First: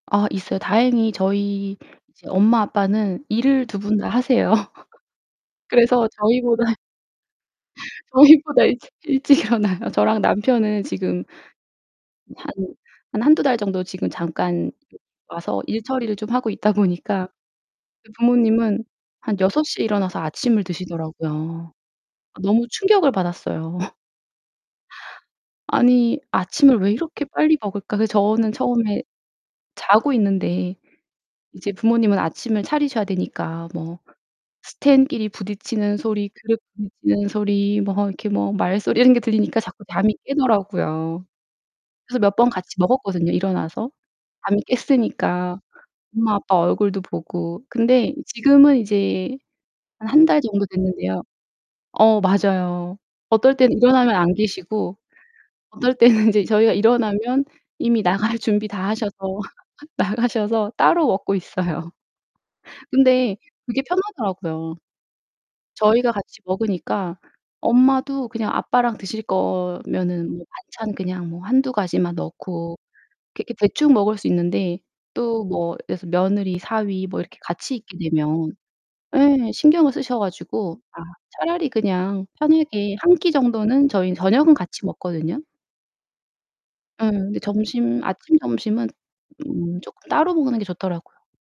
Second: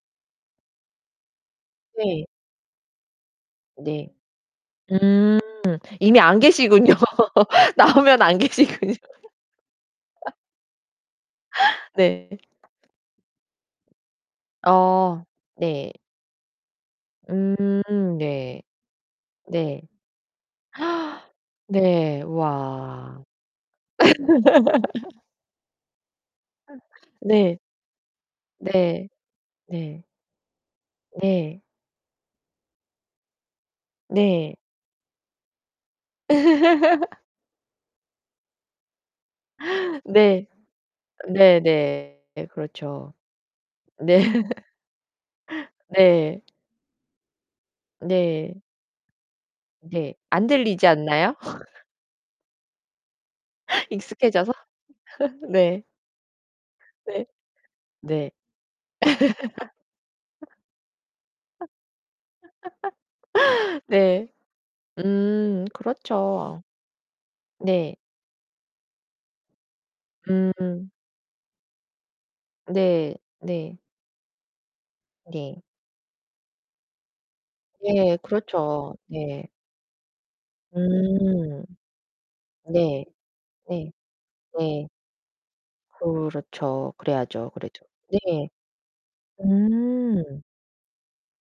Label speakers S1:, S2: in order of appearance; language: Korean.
S1: 아 있어요. 다행히 저희
S2: 네.
S1: 이제 엄마 아빠는 일을 두 분 다
S2: 네.
S1: 하세요.
S2: 음
S1: 그래서
S2: 이미 안
S1: 저희보다
S2: 계시군요. 나오면 안
S1: 저희보다 일찍
S2: 계시군요.
S1: 일찍 일어나요. 저랑 남편은 지금
S2: 네.
S1: 한, 한 1-2 달 정도 지금 잠깐 [unintelligible]
S2: 어
S1: 와서 일
S2: 네.
S1: 처리를 좀 하고 있다 보니까 그
S2: 음 네.
S1: 부모님은 한 6:00
S2: 네.
S1: 에 일어나서 아침을 드시더라고요.
S2: 네.
S1: 너무 충격을
S2: 와.
S1: 받았어요. '아니 아침을 왜 이렇게
S2: 네.
S1: 빨리 먹을까?' 그래서 저는 처음에
S2: 네. 네.
S1: 자고 있는데
S2: 네.
S1: 이제 부모님은 아침을 차리셔야 되니까 뭐
S2: 네.
S1: 스탠끼리 부딪히는 소리 그릇 부딪치는 소리 뭐 이렇게 뭐 말소리 이런 게 들리니까 자꾸 잠이
S2: 네.
S1: 깨더라고요. 그래서
S2: 네네.
S1: 몇 번 같이
S2: 그렇죠.
S1: 먹었거든요 일어나서.
S2: 네.
S1: 잠이 깼으니까 엄마
S2: 네.
S1: 아빠 얼굴도 보고. 근데
S2: 네.
S1: 지금은 이제 한
S2: 네
S1: 1 달
S2: 안
S1: 정도
S2: 들리지
S1: 됐는데요.
S2: 않나요?
S1: 어 맞아요. 어떨 때는 일어나면 안
S2: 익숙해져서?
S1: 계시고
S2: 네.
S1: 어떨 때는 이제 저희가
S2: 네.
S1: 일어나면 이미
S2: 네.
S1: 나갈 준비 다 하셔서 나가셔서 따로 먹고 있어요. 근데 그게
S2: 네.
S1: 편하더라고요.
S2: 음
S1: 저희가 같이
S2: 그렇죠.
S1: 먹으니까
S2: 네.
S1: 엄마도 그냥 아빠랑 드실거면은 뭐
S2: 음.
S1: 반찬 그냥 뭐 1-2 가지만 넣고
S2: 네.
S1: 이렇게
S2: 네.
S1: 대충 먹을 수 있는데 또
S2: 네.
S1: 뭐 이래서 며느리, 사위 뭐 이렇게 같이 있게
S2: 예.
S1: 되면
S2: 그렇죠. 네.
S1: 예 신경을 쓰셔 가지고 '아
S2: 음
S1: 차라리 그냥 편하게
S2: 네.
S1: 1 끼
S2: 네.
S1: 정도는' 저희 저녁은 같이
S2: 네.
S1: 먹거든요.
S2: 그렇죠.
S1: 음 근데
S2: 그래야죠 그래도.
S1: 점심 아침
S2: 네.
S1: 점심은 음 쪼끔 따로
S2: 음.
S1: 먹는 게 좋더라고요.